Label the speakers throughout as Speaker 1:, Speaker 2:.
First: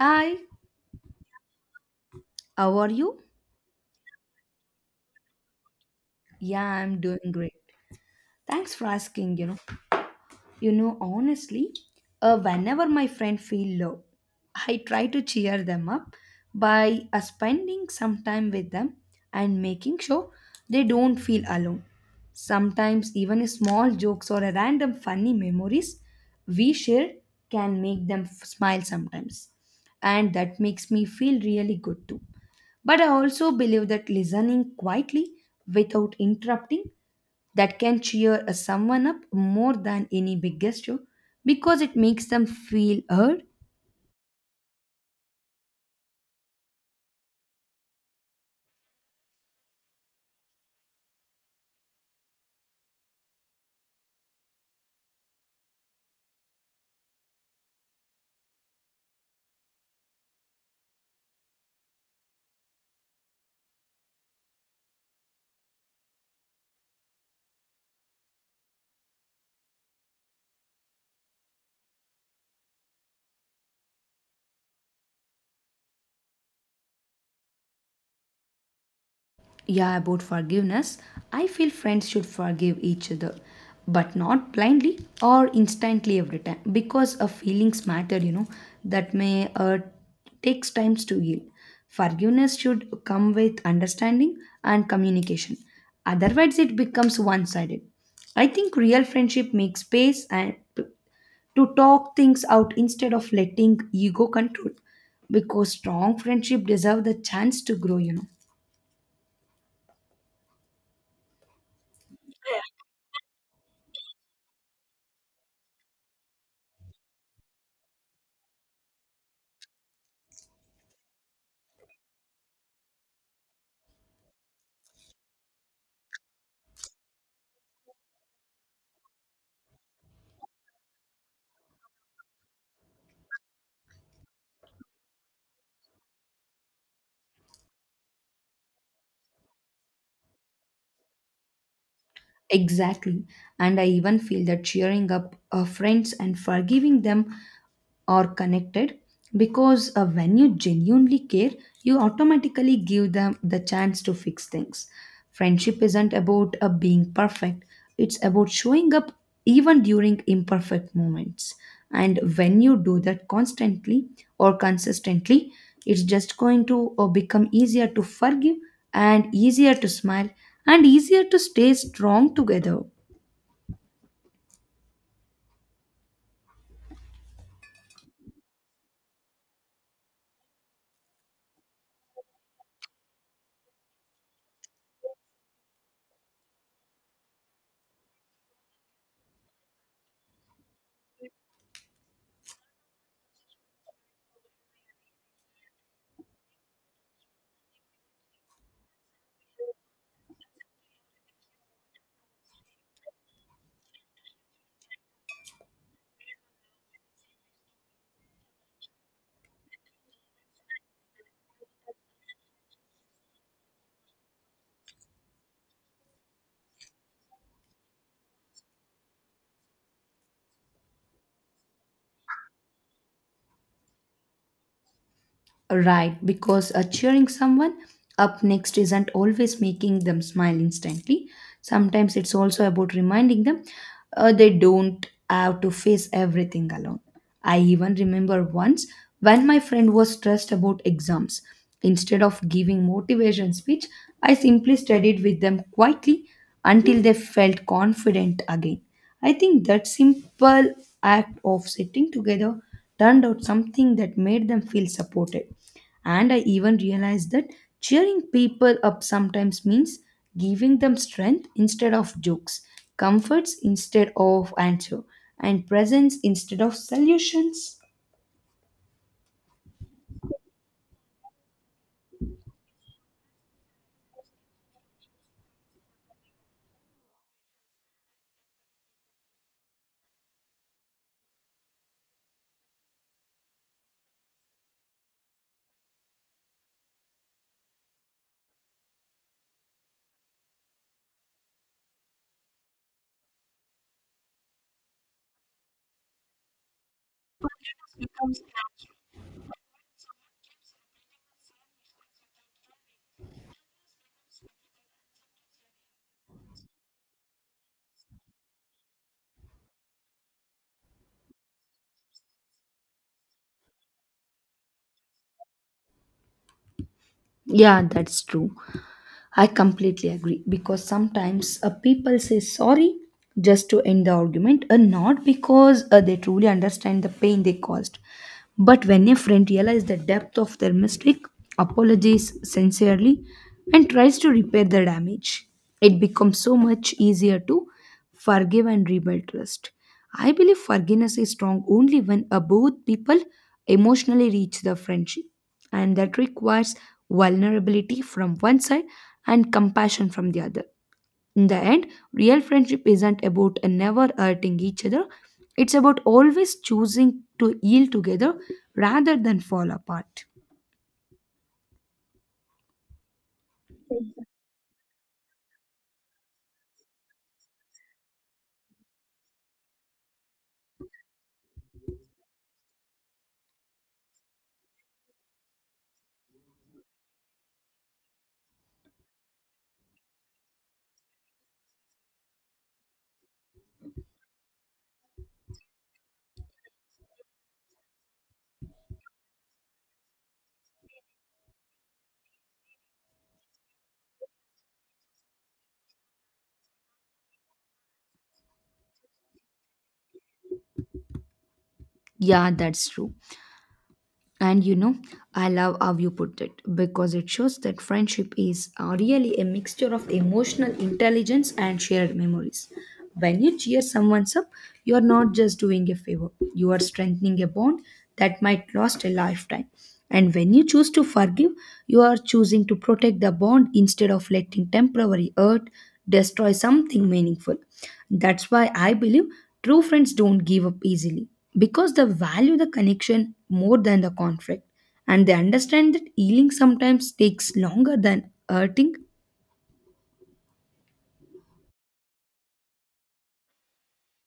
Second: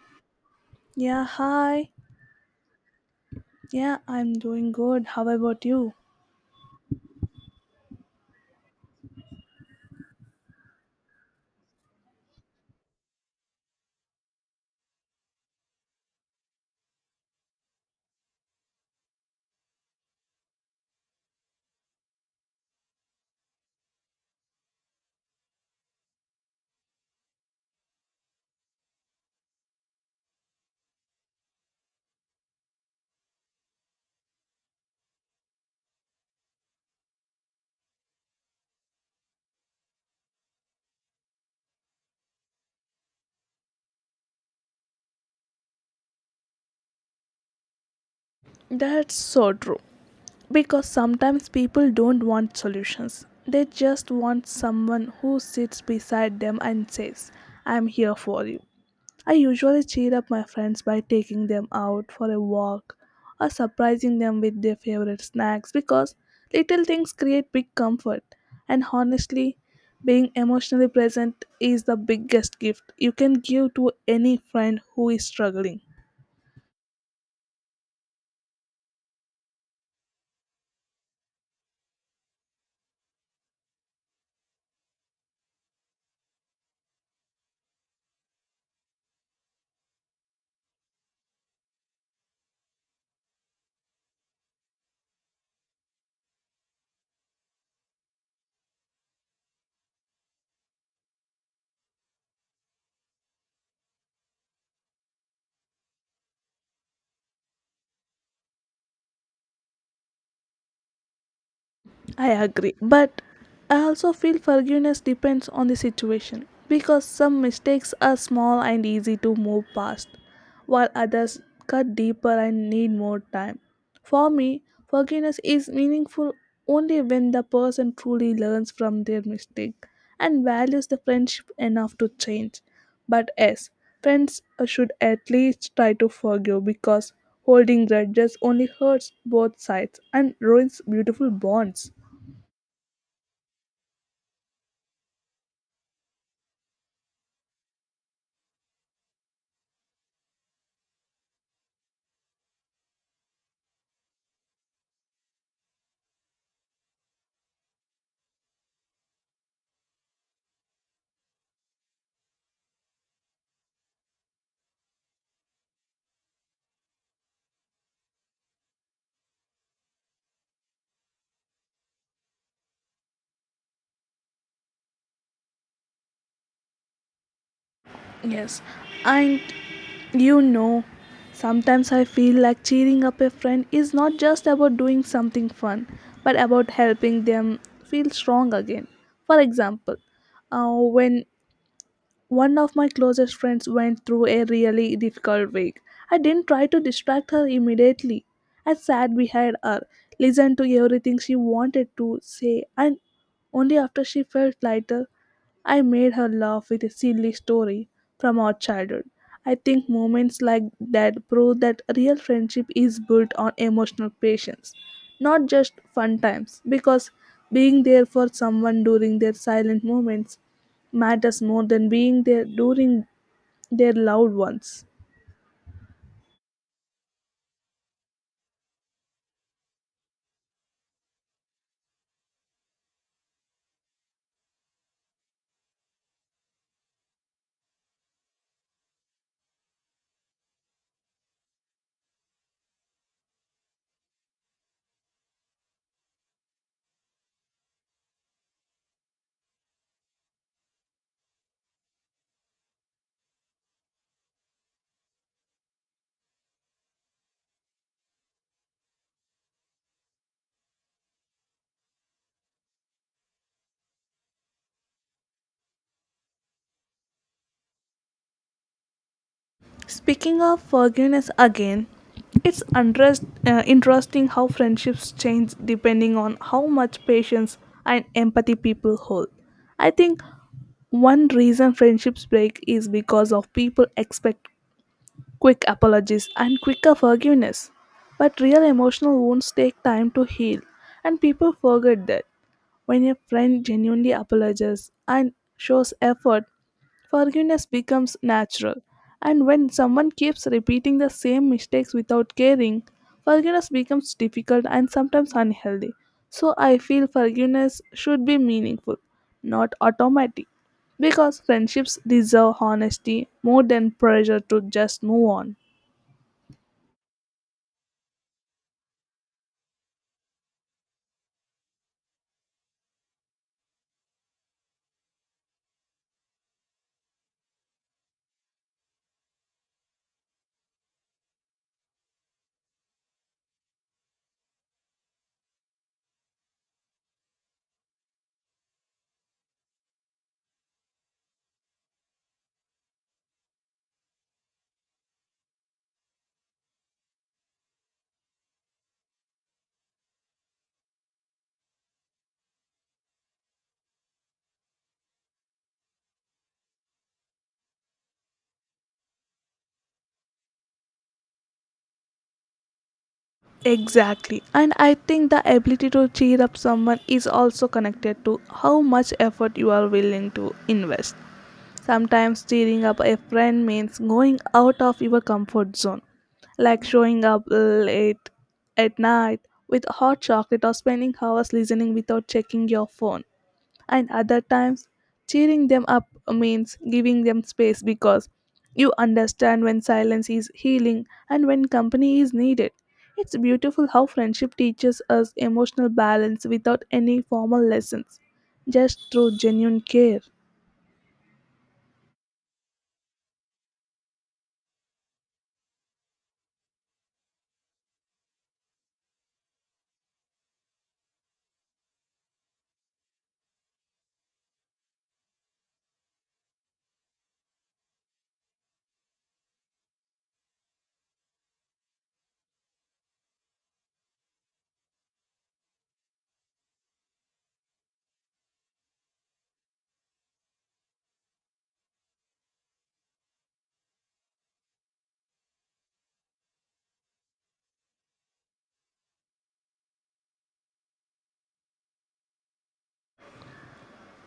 Speaker 1: Hi,
Speaker 2: Yeah, hi.
Speaker 1: how are you?
Speaker 2: Yeah, I'm doing good. How about you?
Speaker 1: Yeah, I'm doing great. Thanks for asking, Honestly, whenever my friend feel low, I try to cheer them up by spending some time with them and making sure they don't feel alone. Sometimes even small jokes or a random funny memories we share can make them smile sometimes. And that makes me feel really good too. But I also believe that listening quietly without interrupting, that can cheer a someone up more than any big gesture because it makes them feel heard.
Speaker 2: That's so true. Because sometimes people don't want solutions. They just want someone who sits beside them and says, I'm here for you. I usually cheer up my friends by taking them out for a walk or surprising them with their favorite snacks because little things create big comfort. And honestly, being emotionally present is the biggest gift you can give to any friend who is struggling.
Speaker 1: Yeah, about forgiveness, I feel friends should forgive each other, but not blindly or instantly every time because of feelings matter, that may takes times to heal. Forgiveness should come with understanding and communication. Otherwise, it becomes one sided. I think real friendship makes space and to talk things out instead of letting ego control because strong friendship deserve the chance to grow.
Speaker 2: I agree, but I also feel forgiveness depends on the situation because some mistakes are small and easy to move past, while others cut deeper and need more time. For me, forgiveness is meaningful only when the person truly learns from their mistake and values the friendship enough to change. But yes, friends should at least try to forgive because holding grudges only hurts both sides and ruins beautiful bonds.
Speaker 1: Exactly, and I even feel that cheering up friends and forgiving them or connected because when you genuinely care, you automatically give them the chance to fix things. Friendship isn't about being perfect, it's about showing up even during imperfect moments. And when you do that constantly or consistently, it's just going to become easier to forgive and easier to smile and easier to stay strong together.
Speaker 2: Yes, and you know, sometimes I feel like cheering up a friend is not just about doing something fun, but about helping them feel strong again. For example, when one of my closest friends went through a really difficult week. I didn't try to distract her immediately. I sat behind her, listened to everything she wanted to say, and only after she felt lighter, I made her laugh with a silly story from our childhood. I think moments like that prove that real friendship is built on emotional patience, not just fun times, because being there for someone during their silent moments matters more than being there during their loved ones.
Speaker 1: Right, because cheering someone up next isn't always making them smile instantly. Sometimes it's also about reminding them they don't have to face everything alone. I even remember once when my friend was stressed about exams. Instead of giving motivation speech, I simply studied with them quietly until they felt confident again. I think that simple act of sitting together turned out something that made them feel supported. And I even realized that cheering people up sometimes means giving them strength instead of jokes, comforts instead of answer, and presence instead of solutions.
Speaker 2: Speaking of forgiveness again, it's interesting how friendships change depending on how much patience and empathy people hold. I think one reason friendships break is because of people expect quick apologies and quicker forgiveness. But real emotional wounds take time to heal, and people forget that. When a friend genuinely apologizes and shows effort, forgiveness becomes natural. And when someone keeps repeating the same mistakes without caring, forgiveness becomes difficult and sometimes unhealthy. So I feel forgiveness should be meaningful, not automatic. Because friendships deserve honesty more than pressure to just move on.
Speaker 1: Yeah, that's true. I completely agree because sometimes people say sorry just to end the argument and not because they truly understand the pain they caused. But when a friend realizes the depth of their mistake, apologizes sincerely, and tries to repair the damage, it becomes so much easier to forgive and rebuild trust. I believe forgiveness is strong only when both people emotionally reach the friendship, and that requires vulnerability from one side and compassion from the other. In the end, real friendship isn't about never hurting each other, it's about always choosing to heal together rather than fall apart.
Speaker 2: Exactly. And I think the ability to cheer up someone is also connected to how much effort you are willing to invest. Sometimes cheering up a friend means going out of your comfort zone, like showing up late at night with hot chocolate or spending hours listening without checking your phone. And other times cheering them up means giving them space because you understand when silence is healing and when company is needed. It's beautiful how friendship teaches us emotional balance without any formal lessons, just through genuine care.
Speaker 1: Yeah, that's true. And you know, I love how you put it because it shows that friendship is really a mixture of emotional intelligence and shared memories. When you cheer someone up, you are not just doing a favor, you are strengthening a bond that might last a lifetime. And when you choose to forgive, you are choosing to protect the bond instead of letting temporary hurt destroy something meaningful. That's why I believe true friends don't give up easily because they value the connection more than the conflict, and they understand that healing sometimes takes longer than hurting.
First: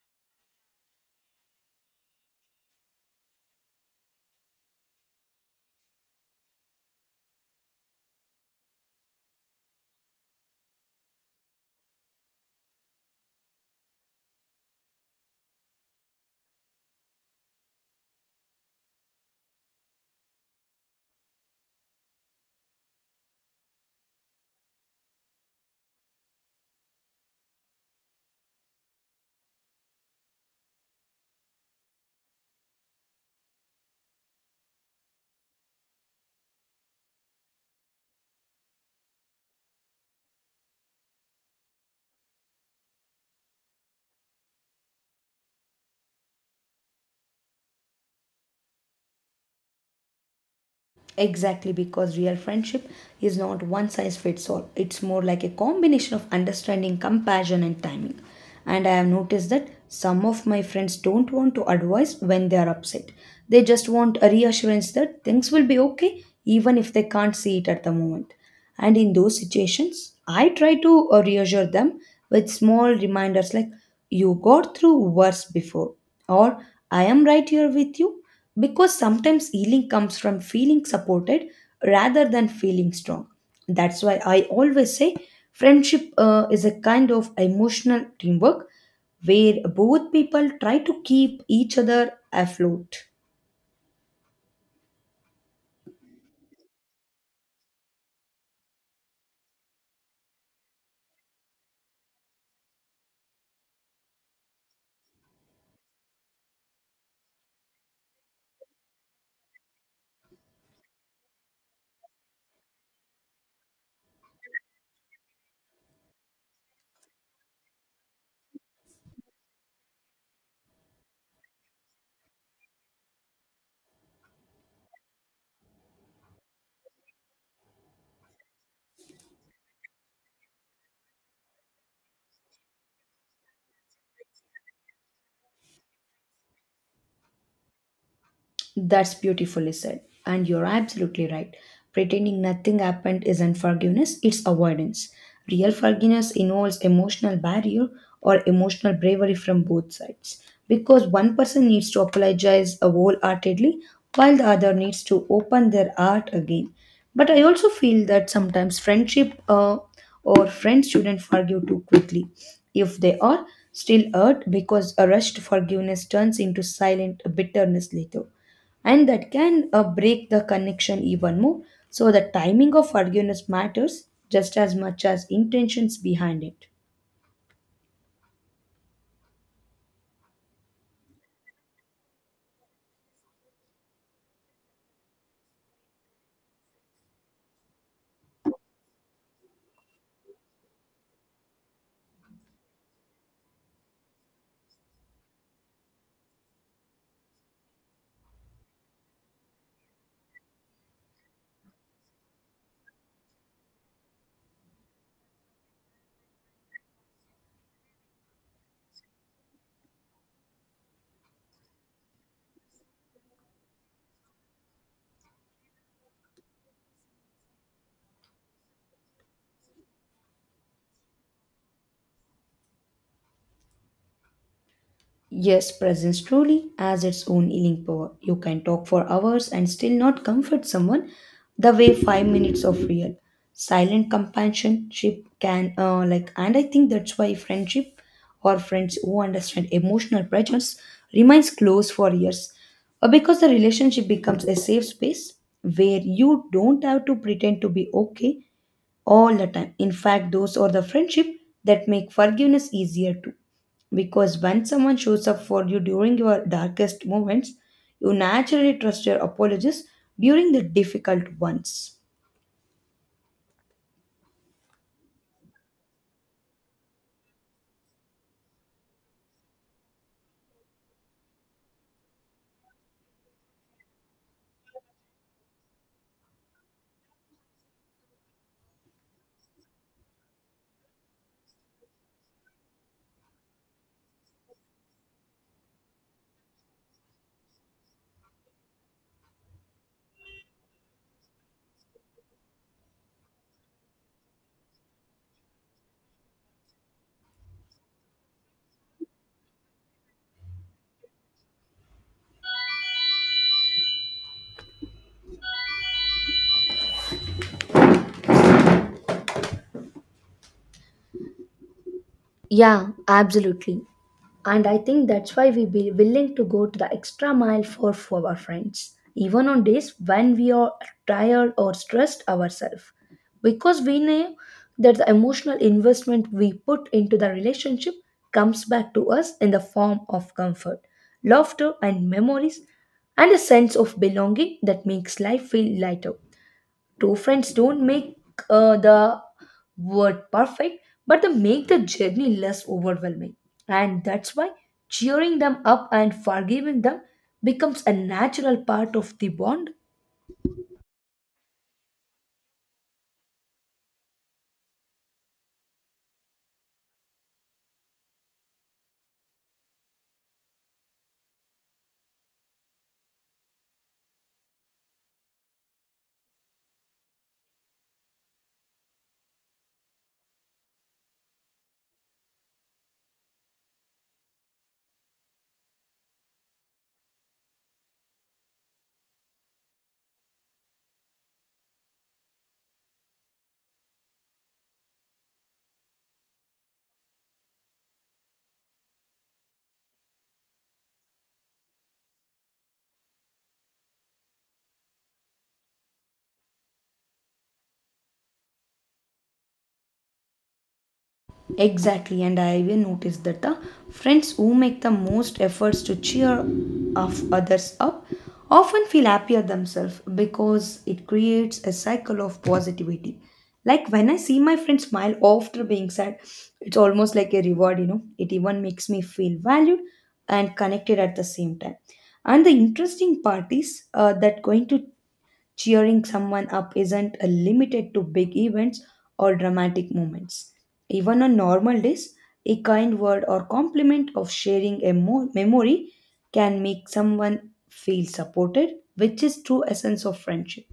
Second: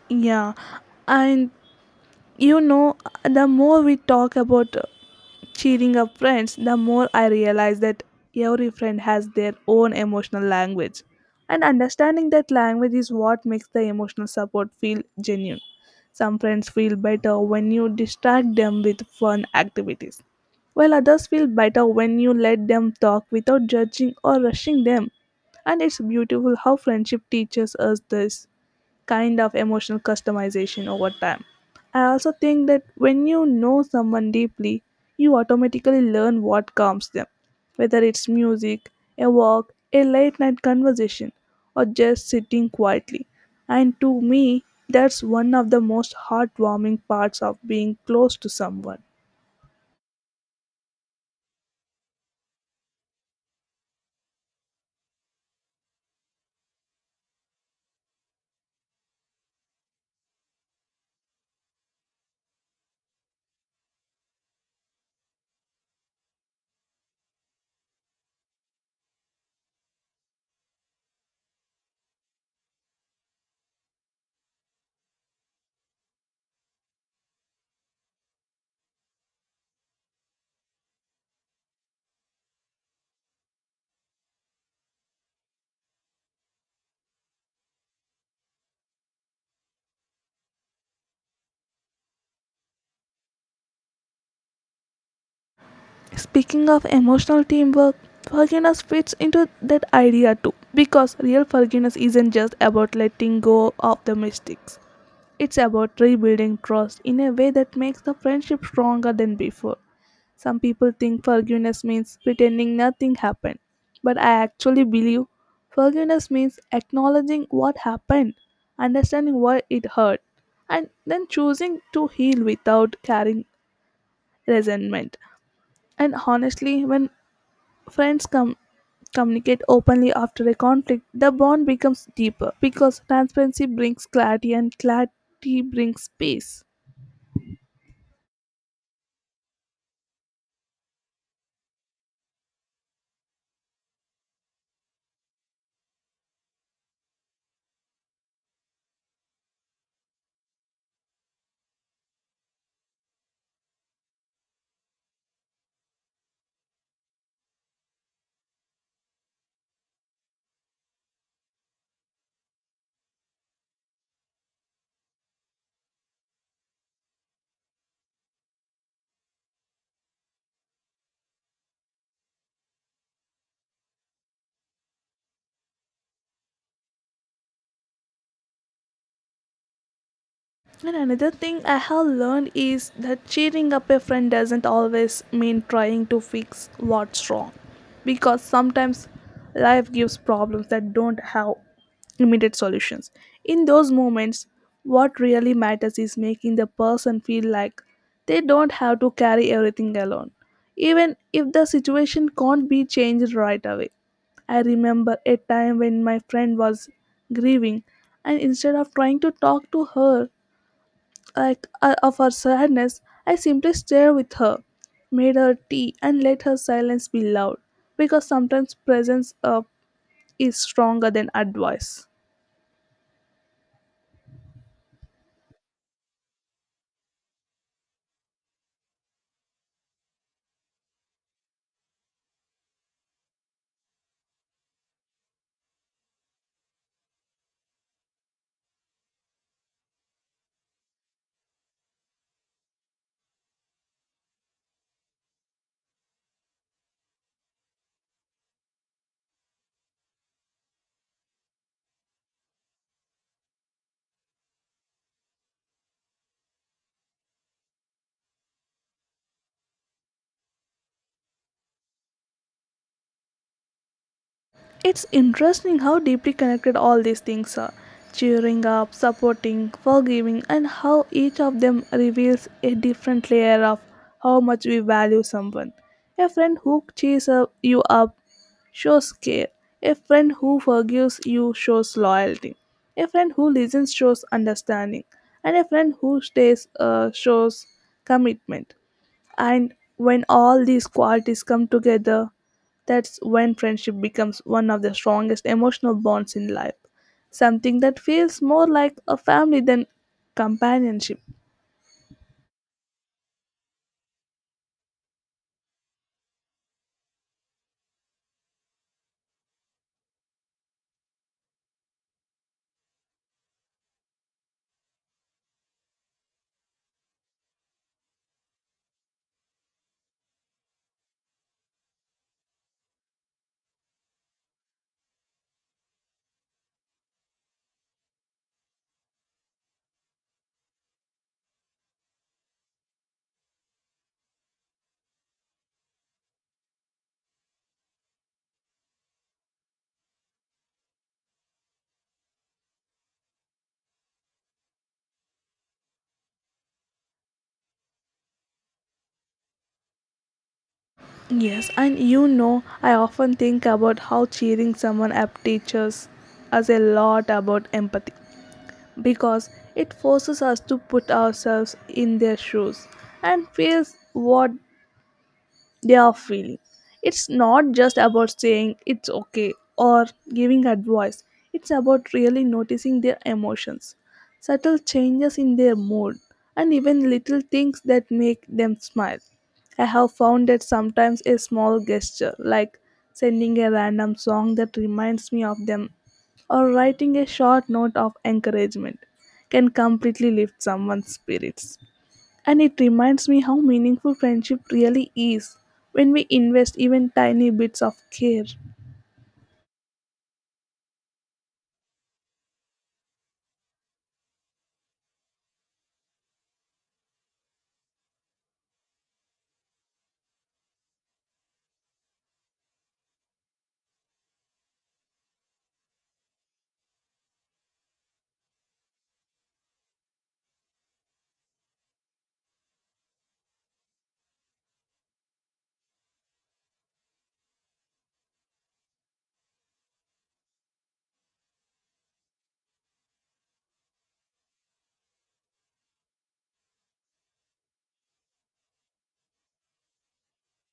Speaker 2: Yeah, and you know, the more we talk about cheering up friends, the more I realize that every friend has their own emotional language. And understanding that language is what makes the emotional support feel genuine. Some friends feel better when you distract them with fun activities, while others feel better when you let them talk without judging or rushing them. And it's beautiful how friendship teaches us this kind of emotional customization over time. I also think that when you know someone deeply, you automatically learn what calms them, whether it's music, a walk, a late night conversation, or just sitting quietly. And to me, that's one of the most heartwarming parts of being close to someone.
Speaker 1: Exactly, because real friendship is not one size fits all. It's more like a combination of understanding, compassion, and timing. And I have noticed that some of my friends don't want to advise when they are upset. They just want a reassurance that things will be okay even if they can't see it at the moment. And in those situations, I try to reassure them with small reminders like, "You got through worse before," or "I am right here with you," because sometimes healing comes from feeling supported rather than feeling strong. That's why I always say friendship is a kind of emotional teamwork where both people try to keep each other afloat.
Speaker 2: Speaking of emotional teamwork, forgiveness fits into that idea too, because real forgiveness isn't just about letting go of the mistakes. It's about rebuilding trust in a way that makes the friendship stronger than before. Some people think forgiveness means pretending nothing happened, but I actually believe forgiveness means acknowledging what happened, understanding why it hurt, and then choosing to heal without carrying resentment. And honestly, when friends come communicate openly after a conflict, the bond becomes deeper because transparency brings clarity and clarity brings peace.
Speaker 1: That's beautifully said. And you're absolutely right. Pretending nothing happened isn't forgiveness, it's avoidance. Real forgiveness involves emotional barrier or emotional bravery from both sides. Because one person needs to apologize wholeheartedly while the other needs to open their heart again. But I also feel that sometimes friendship or friends shouldn't forgive too quickly if they are still hurt, because a rushed forgiveness turns into silent bitterness later, and that can break the connection even more. So the timing of forgiveness matters just as much as intentions behind it.
Speaker 2: And another thing I have learned is that cheering up a friend doesn't always mean trying to fix what's wrong. Because sometimes life gives problems that don't have immediate solutions. In those moments, what really matters is making the person feel like they don't have to carry everything alone, even if the situation can't be changed right away. I remember a time when my friend was grieving, and instead of trying to talk to her, like of her sadness, I simply stared with her, made her tea, and let her silence be loud, because sometimes presence is stronger than advice.
Speaker 1: Yes, presence truly has its own healing power. You can talk for hours and still not comfort someone the way 5 minutes of real silent companionship can, and I think that's why friendship or friends who understand emotional pressures remains close for years. Because the relationship becomes a safe space where you don't have to pretend to be okay all the time. In fact, those are the friendship that make forgiveness easier too. Because when someone shows up for you during your darkest moments, you naturally trust your apologies during the difficult ones.
Speaker 2: It's interesting how deeply connected all these things are: cheering up, supporting, forgiving, and how each of them reveals a different layer of how much we value someone. A friend who you up shows care, a friend who forgives you shows loyalty, a friend who listens shows understanding, and a friend who stays shows commitment. And when all these qualities come together, that's when friendship becomes one of the strongest emotional bonds in life. Something that feels more like a family than companionship.
Speaker 1: Yeah, absolutely. And I think that's why we be willing to go to the extra mile for our friends, even on days when we are tired or stressed ourselves. Because we know that the emotional investment we put into the relationship comes back to us in the form of comfort, laughter, and memories, and a sense of belonging that makes life feel lighter. Two friends don't make the word perfect, but they make the journey less overwhelming. And that's why cheering them up and forgiving them becomes a natural part of the bond.
Speaker 2: Yes, and you know, I often think about how cheering someone up teaches us a lot about empathy because it forces us to put ourselves in their shoes and feels what they are feeling. It's not just about saying it's okay or giving advice, it's about really noticing their emotions, subtle changes in their mood, and even little things that make them smile. I have found that sometimes a small gesture, like sending a random song that reminds me of them or writing a short note of encouragement, can completely lift someone's spirits. And it reminds me how meaningful friendship really is when we invest even tiny bits of care.
Speaker 1: Exactly, and I even noticed that the friends who make the most efforts to cheer of others up often feel happier themselves because it creates a cycle of positivity. Like when I see my friend smile after being sad, it's almost like a reward, you know. It even makes me feel valued and connected at the same time. And the interesting part is that going to cheering someone up isn't limited to big events or dramatic moments. Even on normal days, a kind word or compliment of sharing a memory can make someone feel supported, which is true essence of friendship.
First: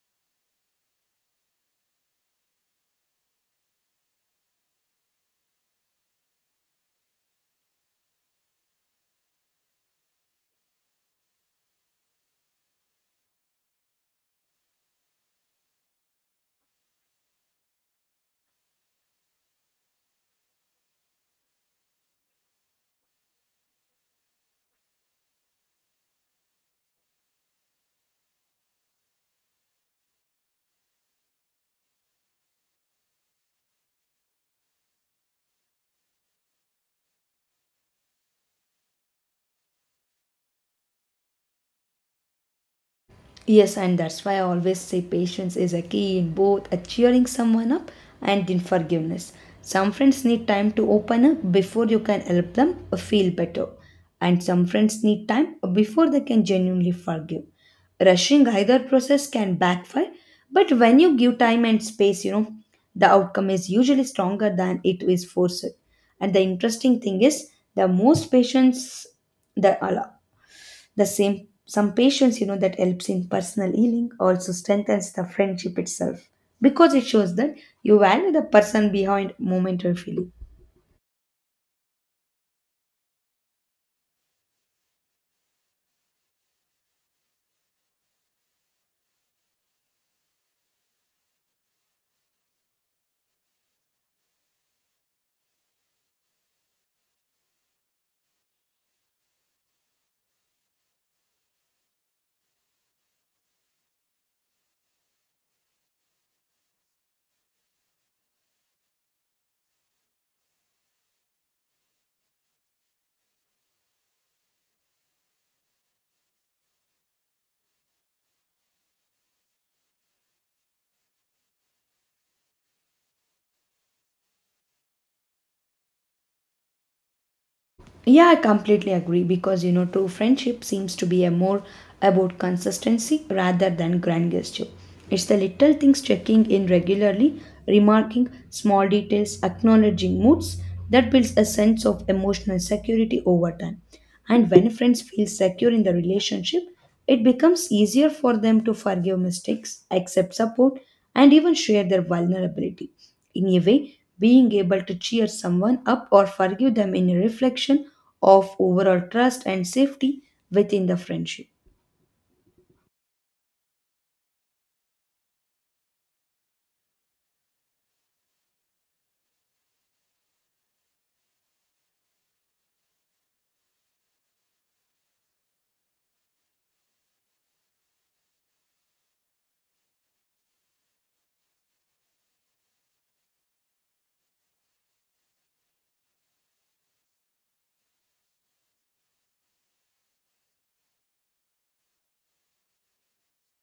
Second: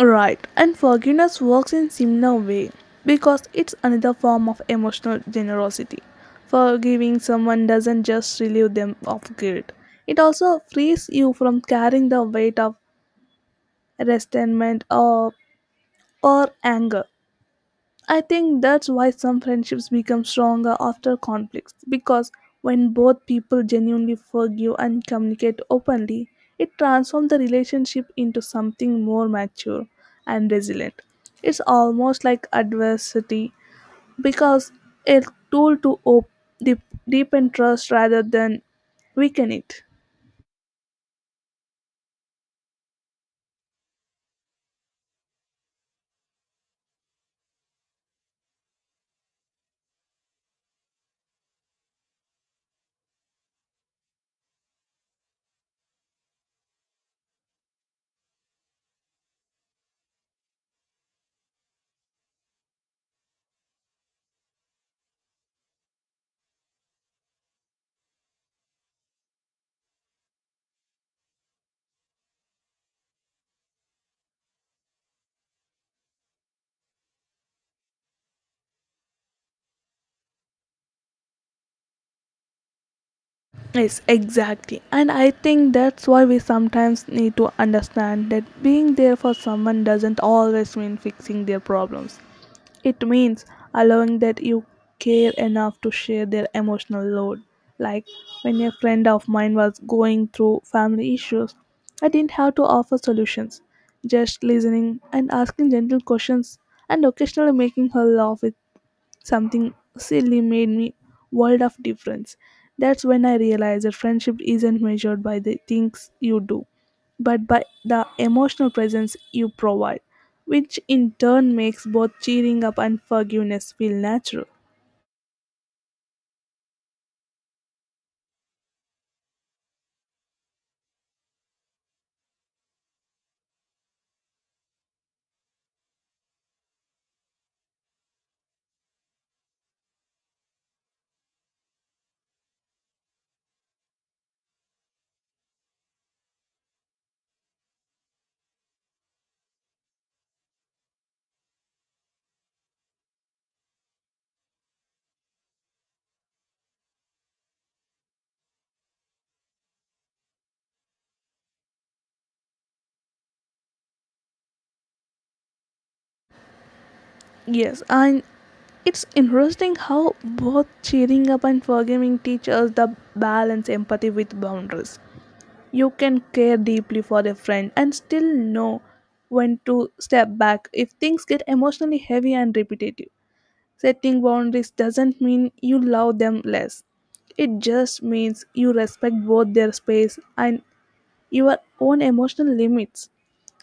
Speaker 2: Right, and forgiveness works in similar way because it's another form of emotional generosity. Forgiving someone doesn't just relieve them of guilt. It also frees you from carrying the weight of resentment or anger. I think that's why some friendships become stronger after conflicts because when both people genuinely forgive and communicate openly, it transforms the relationship into something more mature and resilient. It's almost like adversity because a tool to deep- deepen trust rather than weaken it.
Speaker 1: Yes, and that's why I always say patience is a key in both a cheering someone up and in forgiveness. Some friends need time to open up before you can help them feel better, and some friends need time before they can genuinely forgive. Rushing either process can backfire, but when you give time and space, you know, the outcome is usually stronger than it is forced. And the interesting thing is, the most patience, the the same some patience, you know, that helps in personal healing also strengthens the friendship itself because it shows that you value the person behind momentary feeling.
Speaker 2: Yes, exactly. And I think that's why we sometimes need to understand that being there for someone doesn't always mean fixing their problems. It means allowing that you care enough to share their emotional load. Like when a friend of mine was going through family issues, I didn't have to offer solutions, just listening and asking gentle questions and occasionally making her laugh with something silly made me world of difference. That's when I realized that friendship isn't measured by the things you do, but by the emotional presence you provide, which in turn makes both cheering up and forgiveness feel natural.
Speaker 1: Yeah, I completely agree because you know, true friendship seems to be a more about consistency rather than grand gesture. It's the little things, checking in regularly, remarking small details, acknowledging moods, that builds a sense of emotional security over time. And when friends feel secure in the relationship, it becomes easier for them to forgive mistakes, accept support, and even share their vulnerability. In a way, being able to cheer someone up or forgive them in a reflection of overall trust and safety within the friendship.
Speaker 2: Yes, and it's interesting how both cheering up and forgiving teach us the balance empathy with boundaries. You can care deeply for a friend and still know when to step back if things get emotionally heavy and repetitive. Setting boundaries doesn't mean you love them less. It just means you respect both their space and your own emotional limits.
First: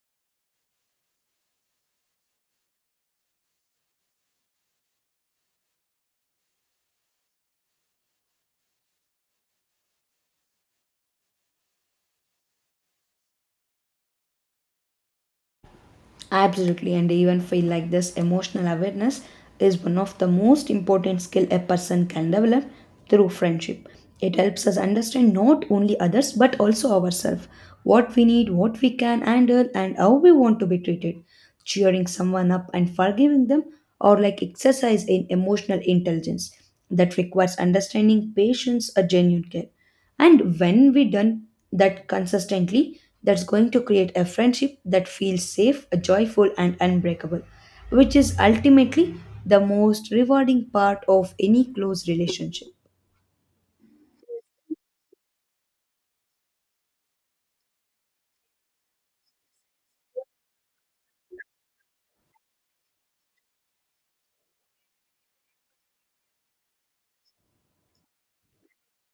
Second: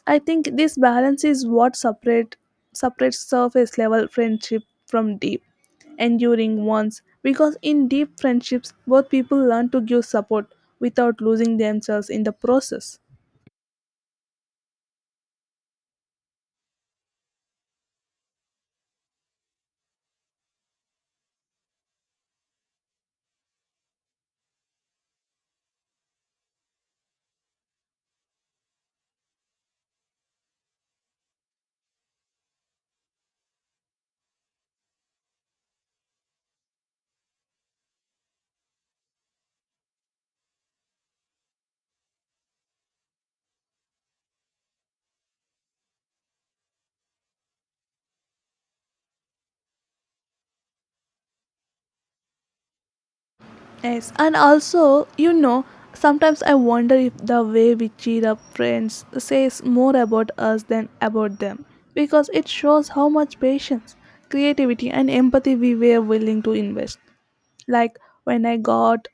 Speaker 2: I think this balance is what separates surface level friendship from deep, enduring ones. Because in deep friendships, both people learn to give support without losing themselves in the process.
Speaker 1: Absolutely, and I even feel like this emotional awareness is one of the most important skill a person can develop through friendship. It helps us understand not only others but also ourselves, what we need, what we can handle, and how we want to be treated. Cheering someone up and forgiving them are like exercise in emotional intelligence that requires understanding, patience, a genuine care. And when we done that consistently, that's going to create a friendship that feels safe, joyful, and unbreakable, which is ultimately the most rewarding part of any close relationship.
Speaker 2: Yes, and also, you know, sometimes I wonder if the way we cheer up friends says more about us than about them because it shows how much patience, creativity, and empathy we were willing to invest. Like when I got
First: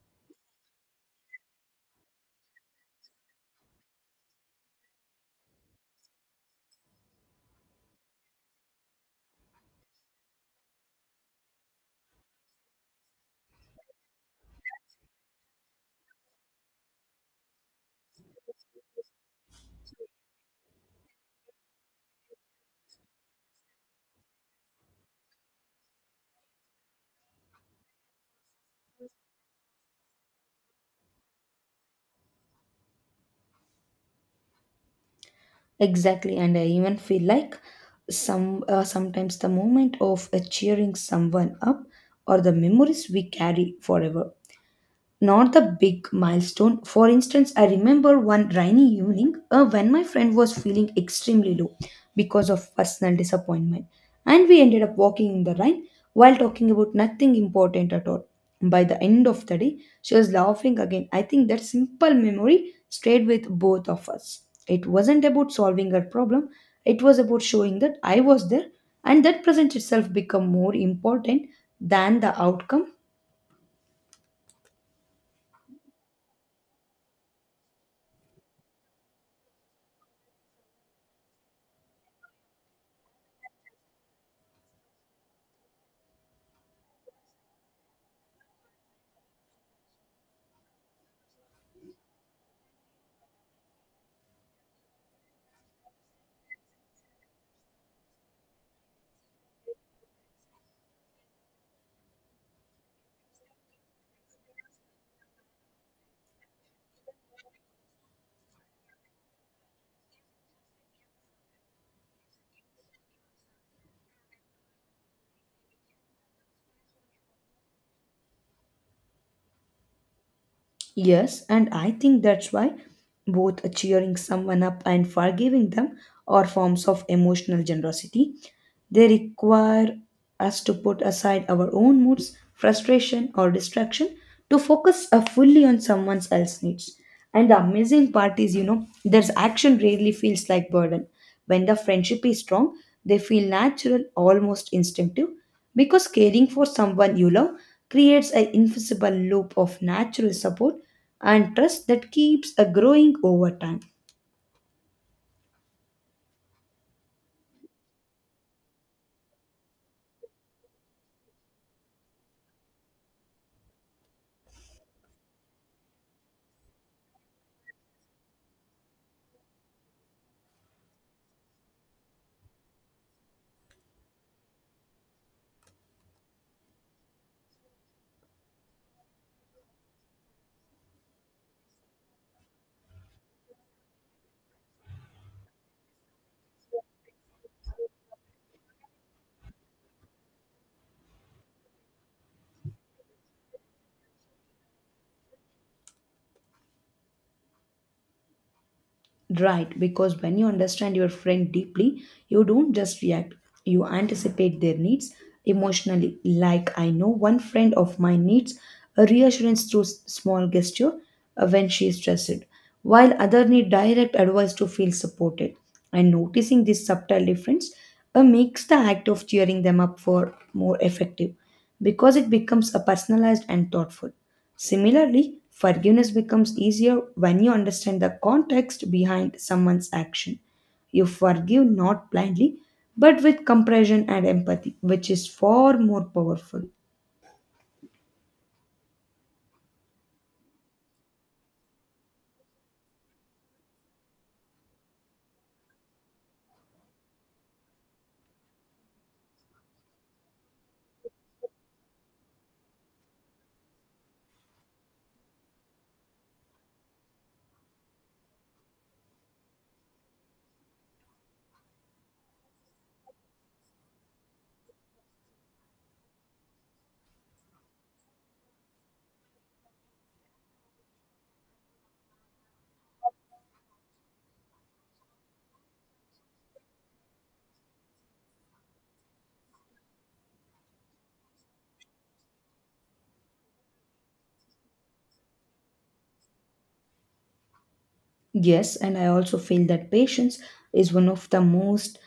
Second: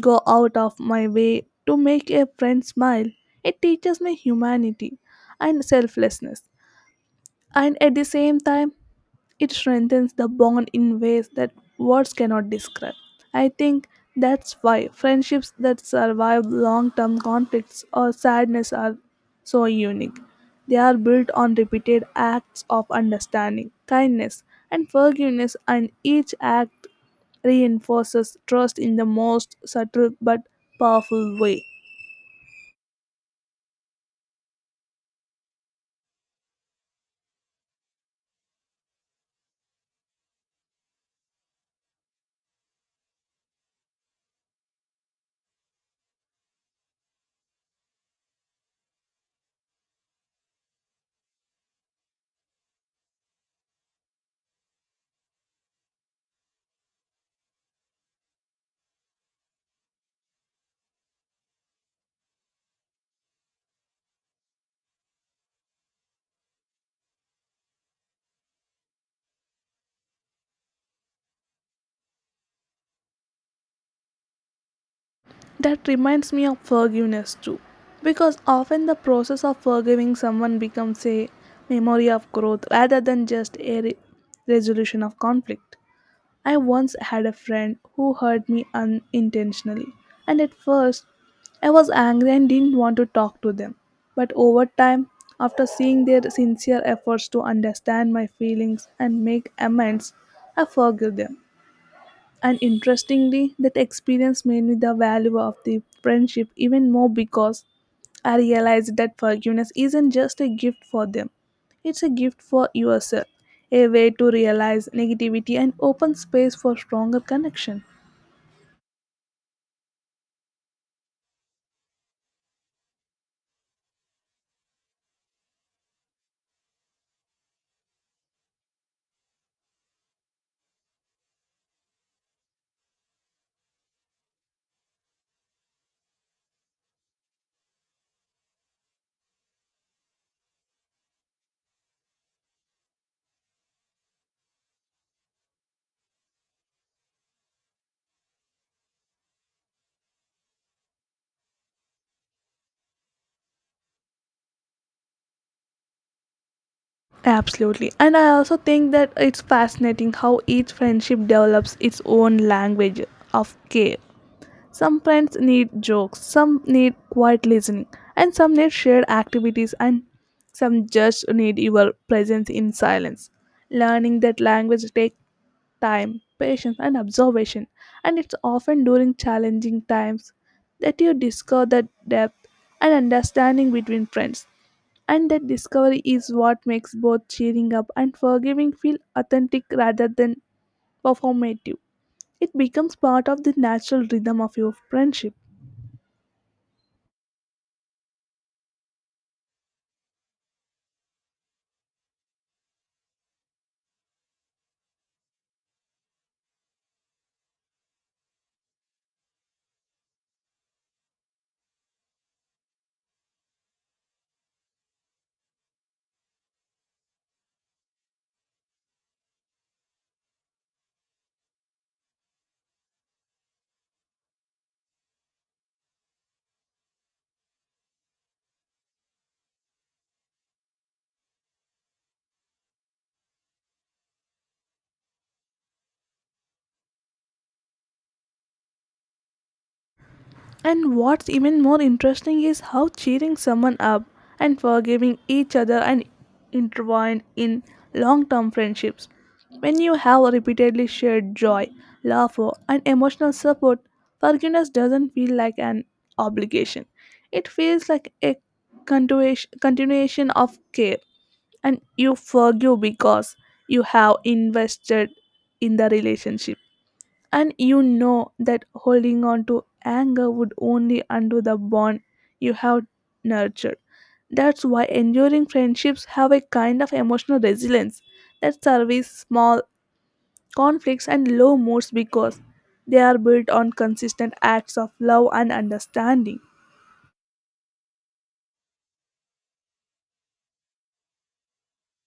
Speaker 2: go out of my way to make a friend smile, it teaches me humanity and selflessness. And at the same time, it strengthens the bond in ways that words cannot describe. I think that's why friendships that survive long term conflicts or sadness are so unique. They are built on repeated acts of understanding, kindness, and forgiveness, and each act reinforces trust in the most subtle but powerful way.
Speaker 1: Exactly, and I even feel like sometimes the moment of cheering someone up or the memories we carry forever, not the big milestone. For instance, I remember one rainy evening when my friend was feeling extremely low because of personal disappointment, and we ended up walking in the rain while talking about nothing important at all. By the end of the day, she was laughing again. I think that simple memory stayed with both of us. It wasn't about solving her problem, it was about showing that I was there, and that present itself became more important than the outcome.
Speaker 2: That reminds me of forgiveness too, because often the process of forgiving someone becomes a memory of growth rather than just a resolution of conflict. I once had a friend who hurt me unintentionally, and at first I was angry and didn't want to talk to them. But over time, after seeing their sincere efforts to understand my feelings and make amends, I forgave them. And interestingly, that experience made me the value of the friendship even more because I realized that forgiveness isn't just a gift for them, it's a gift for yourself, a way to realize negativity and open space for stronger connection.
Speaker 1: Yes, and I think that's why both cheering someone up and forgiving them are forms of emotional generosity. They require us to put aside our own moods, frustration, or distraction to focus fully on someone else's needs. And the amazing part is, you know, there's action rarely feels like burden. When the friendship is strong, they feel natural, almost instinctive, because caring for someone you love creates an invisible loop of natural support and trust that keeps a growing over time.
Speaker 2: Absolutely. And I also think that it's fascinating how each friendship develops its own language of care. Some friends need jokes, some need quiet listening, and some need shared activities, and some just need your presence in silence. Learning that language takes time, patience, and observation, and it's often during challenging times that you discover the depth and understanding between friends. And that discovery is what makes both cheering up and forgiving feel authentic rather than performative. It becomes part of the natural rhythm of your friendship.
Speaker 1: Right, because when you understand your friend deeply, you don't just react, you anticipate their needs emotionally. Like I know one friend of mine needs a reassurance through small gesture when she is stressed, while other need direct advice to feel supported. And noticing this subtle difference makes the act of cheering them up for more effective because it becomes a personalized and thoughtful. Similarly, forgiveness becomes easier when you understand the context behind someone's action. You forgive not blindly, but with compassion and empathy, which is far more powerful.
Speaker 2: And what's even more interesting is how cheering someone up and forgiving each other and intertwined in long-term friendships. When you have repeatedly shared joy, laughter, and emotional support, forgiveness doesn't feel like an obligation. It feels like a continuation of care, and you forgive because you have invested in the relationship. And you know that holding on to anger would only undo the bond you have nurtured. That's why enduring friendships have a kind of emotional resilience that survives small conflicts and low moods because they are built on consistent acts of love and understanding.
Speaker 1: Yes, and I also feel that patience is one of the most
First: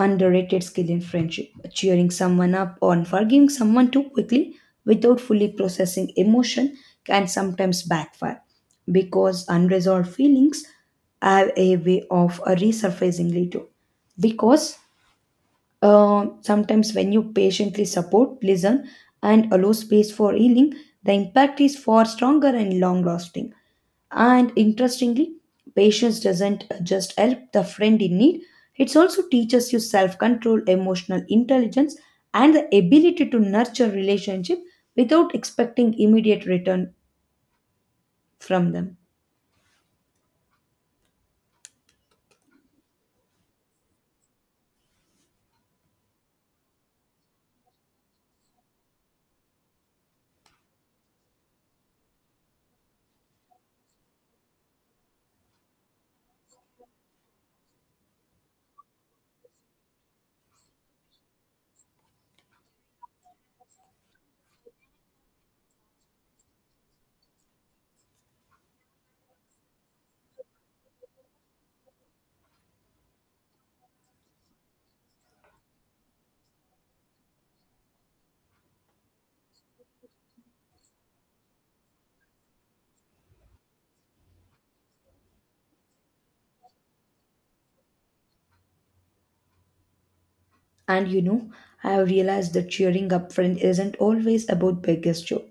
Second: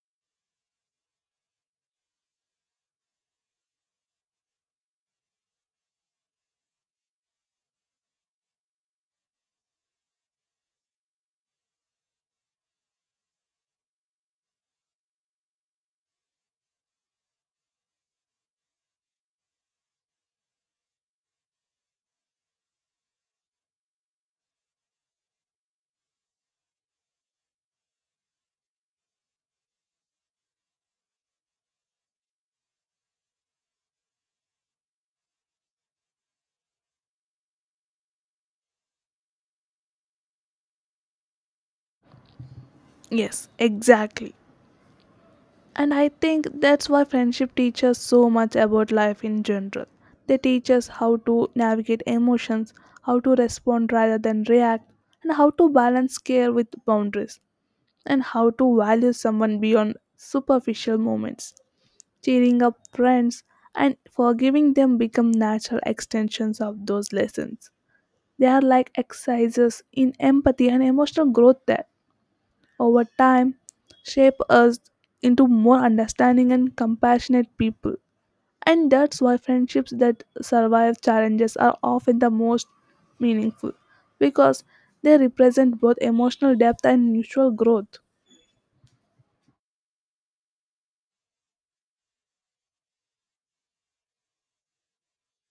Speaker 1: underrated skill in friendship. Cheering someone up or forgiving someone too quickly without fully processing emotion can sometimes backfire because unresolved feelings have a way of resurfacing later. Because sometimes when you patiently support, listen, and allow space for healing, the impact is far stronger and long lasting. And interestingly, patience doesn't just help the friend in need, it also teaches you self control, emotional intelligence, and the ability to nurture relationship without expecting immediate return from them.
Speaker 2: Yes, exactly. And I think that's why friendship teaches so much about life in general. They teach us how to navigate emotions, how to respond rather than react, and how to balance care with boundaries, and how to value someone beyond superficial moments. Cheering up friends and forgiving them become natural extensions of those lessons. They are like exercises in empathy and emotional growth there over time shape us into more understanding and compassionate people. And that's why friendships that survive challenges are often the most meaningful because they represent both emotional depth and mutual growth.
Speaker 1: And you know, I have realized that cheering up friend isn't always about biggest joy.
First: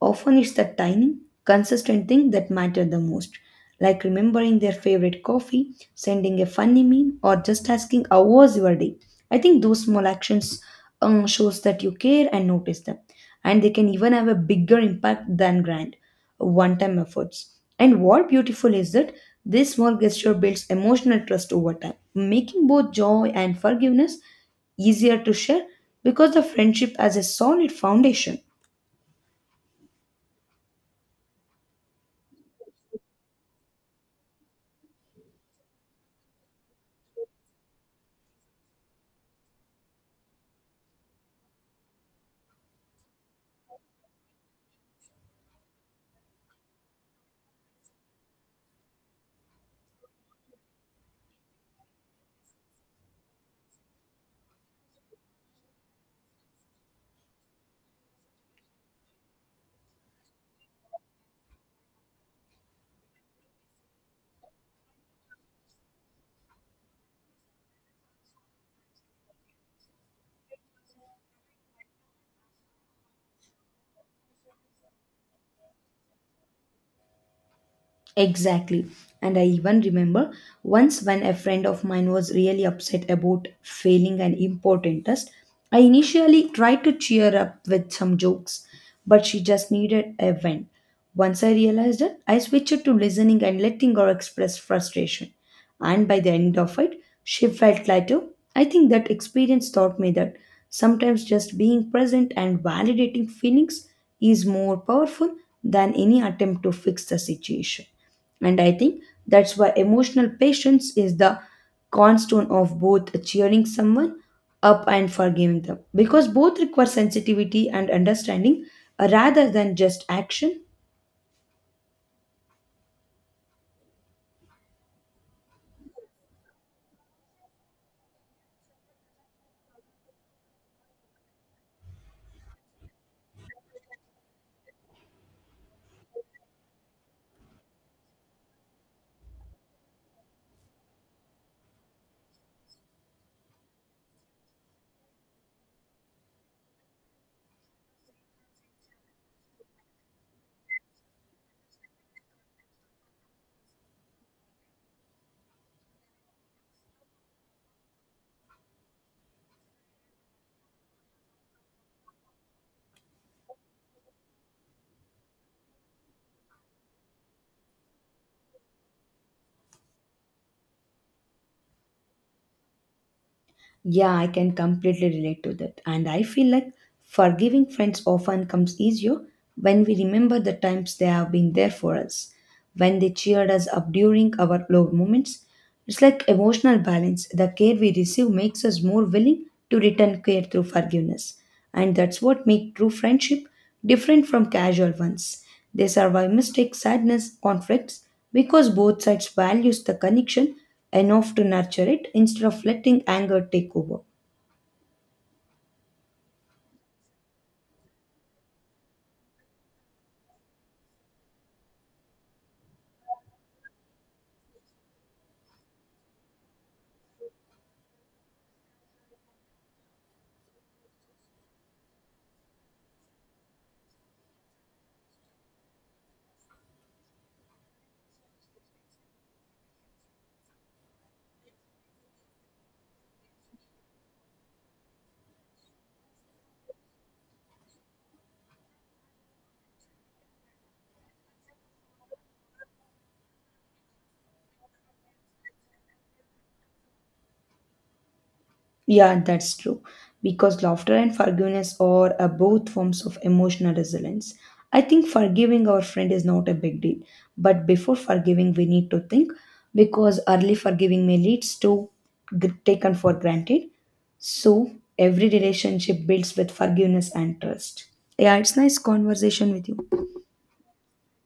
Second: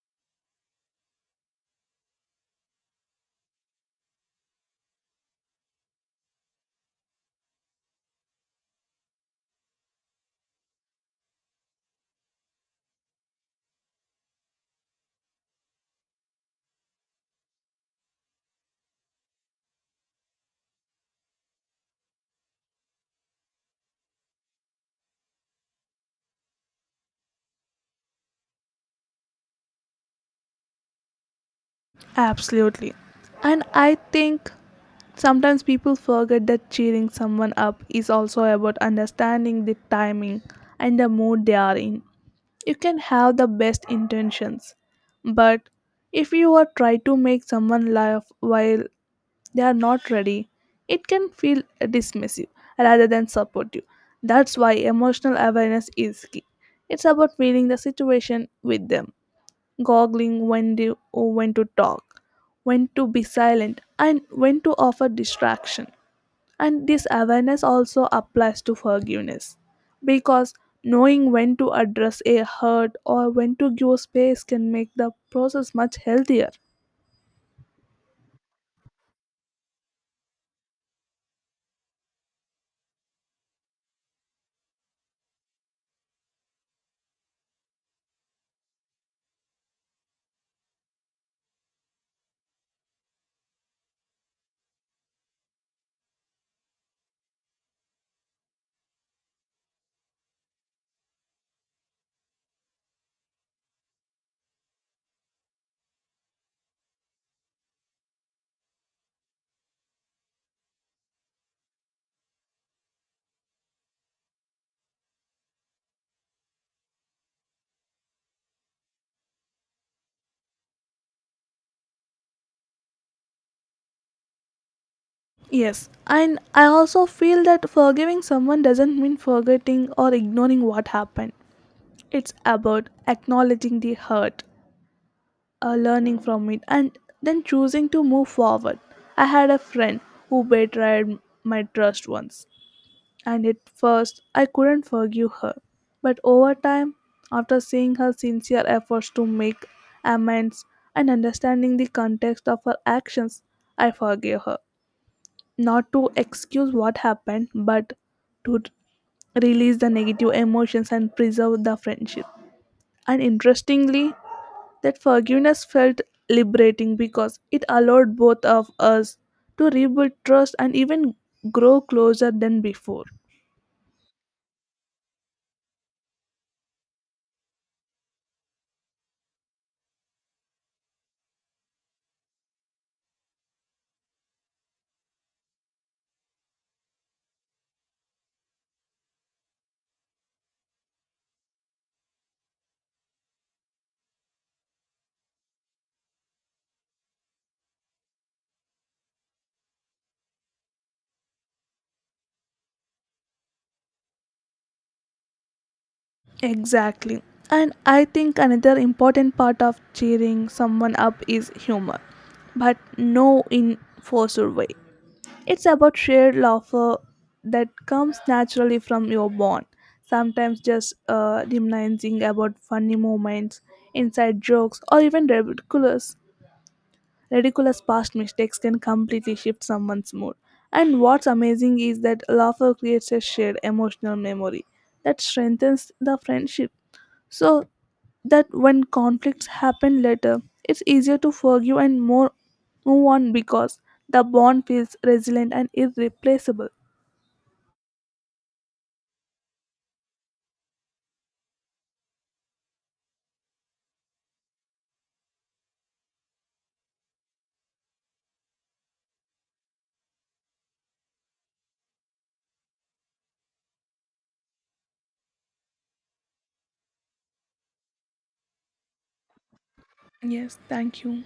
Speaker 1: Often it's the tiny, consistent thing that matter the most, like remembering their favorite coffee, sending a funny meme, or just asking how was your day. I think those small actions shows that you care and notice them, and they can even have a bigger impact than grand one-time efforts. And what beautiful is that this small gesture builds emotional trust over time, making both joy and forgiveness easier to share because the friendship has a solid foundation.
Speaker 2: Absolutely. And I think sometimes people forget that cheering someone up is also about understanding the timing and the mood they are in. You can have the best intentions, but if you are trying to make someone laugh while they are not ready, it can feel dismissive rather than supportive. That's why emotional awareness is key. It's about feeling the situation with them, goggling when to talk, when to be silent, and when to offer distraction. And this awareness also applies to forgiveness because knowing when to address a hurt or when to give space can make the process much healthier.
Speaker 1: Exactly. And I even remember once when a friend of mine was really upset about failing an important test, I initially tried to cheer up with some jokes, but she just needed a vent. Once I realized it, I switched to listening and letting her express frustration. And by the end of it, she felt lighter. I think that experience taught me that sometimes just being present and validating feelings is more powerful than any attempt to fix the situation. And I think that's why emotional patience is the cornerstone of both cheering someone up and forgiving them because both require sensitivity and understanding rather than just action.
Speaker 2: Yes, and I also feel that forgiving someone doesn't mean forgetting or ignoring what happened. It's about acknowledging the hurt, learning from it, and then choosing to move forward. I had a friend who betrayed my trust once, and at first I couldn't forgive her. But over time, after seeing her sincere efforts to make amends and understanding the context of her actions, I forgave her. Not to excuse what happened, but to release the negative emotions and preserve the friendship. And interestingly, that forgiveness felt liberating because it allowed both of us to rebuild trust and even grow closer than before.
Speaker 1: Yeah, I can completely relate to that. And I feel like forgiving friends often comes easier when we remember the times they have been there for us, when they cheered us up during our low moments. It's like emotional balance. The care we receive makes us more willing to return care through forgiveness. And that's what makes true friendship different from casual ones. They survive mistakes, sadness, conflicts because both sides values the connection enough to nurture it instead of letting anger take over.
Speaker 2: Exactly. And I think another important part of cheering someone up is humor, but no in forced way. It's about shared laughter that comes naturally from your bond. Sometimes just reminiscing about funny moments, inside jokes, or even ridiculous past mistakes can completely shift someone's mood. And what's amazing is that laughter creates a shared emotional memory that strengthens the friendship so that when conflicts happen later, it's easier to forgive and more move on because the bond feels resilient and irreplaceable.
Speaker 1: Yeah, that's true. Because laughter and forgiveness are both forms of emotional resilience. I think forgiving our friend is not a big deal, but before forgiving, we need to think because early forgiving may leads to gr taken for granted. So every relationship builds with forgiveness and trust. Yeah, it's nice conversation with you.
Speaker 2: Yes, thank you.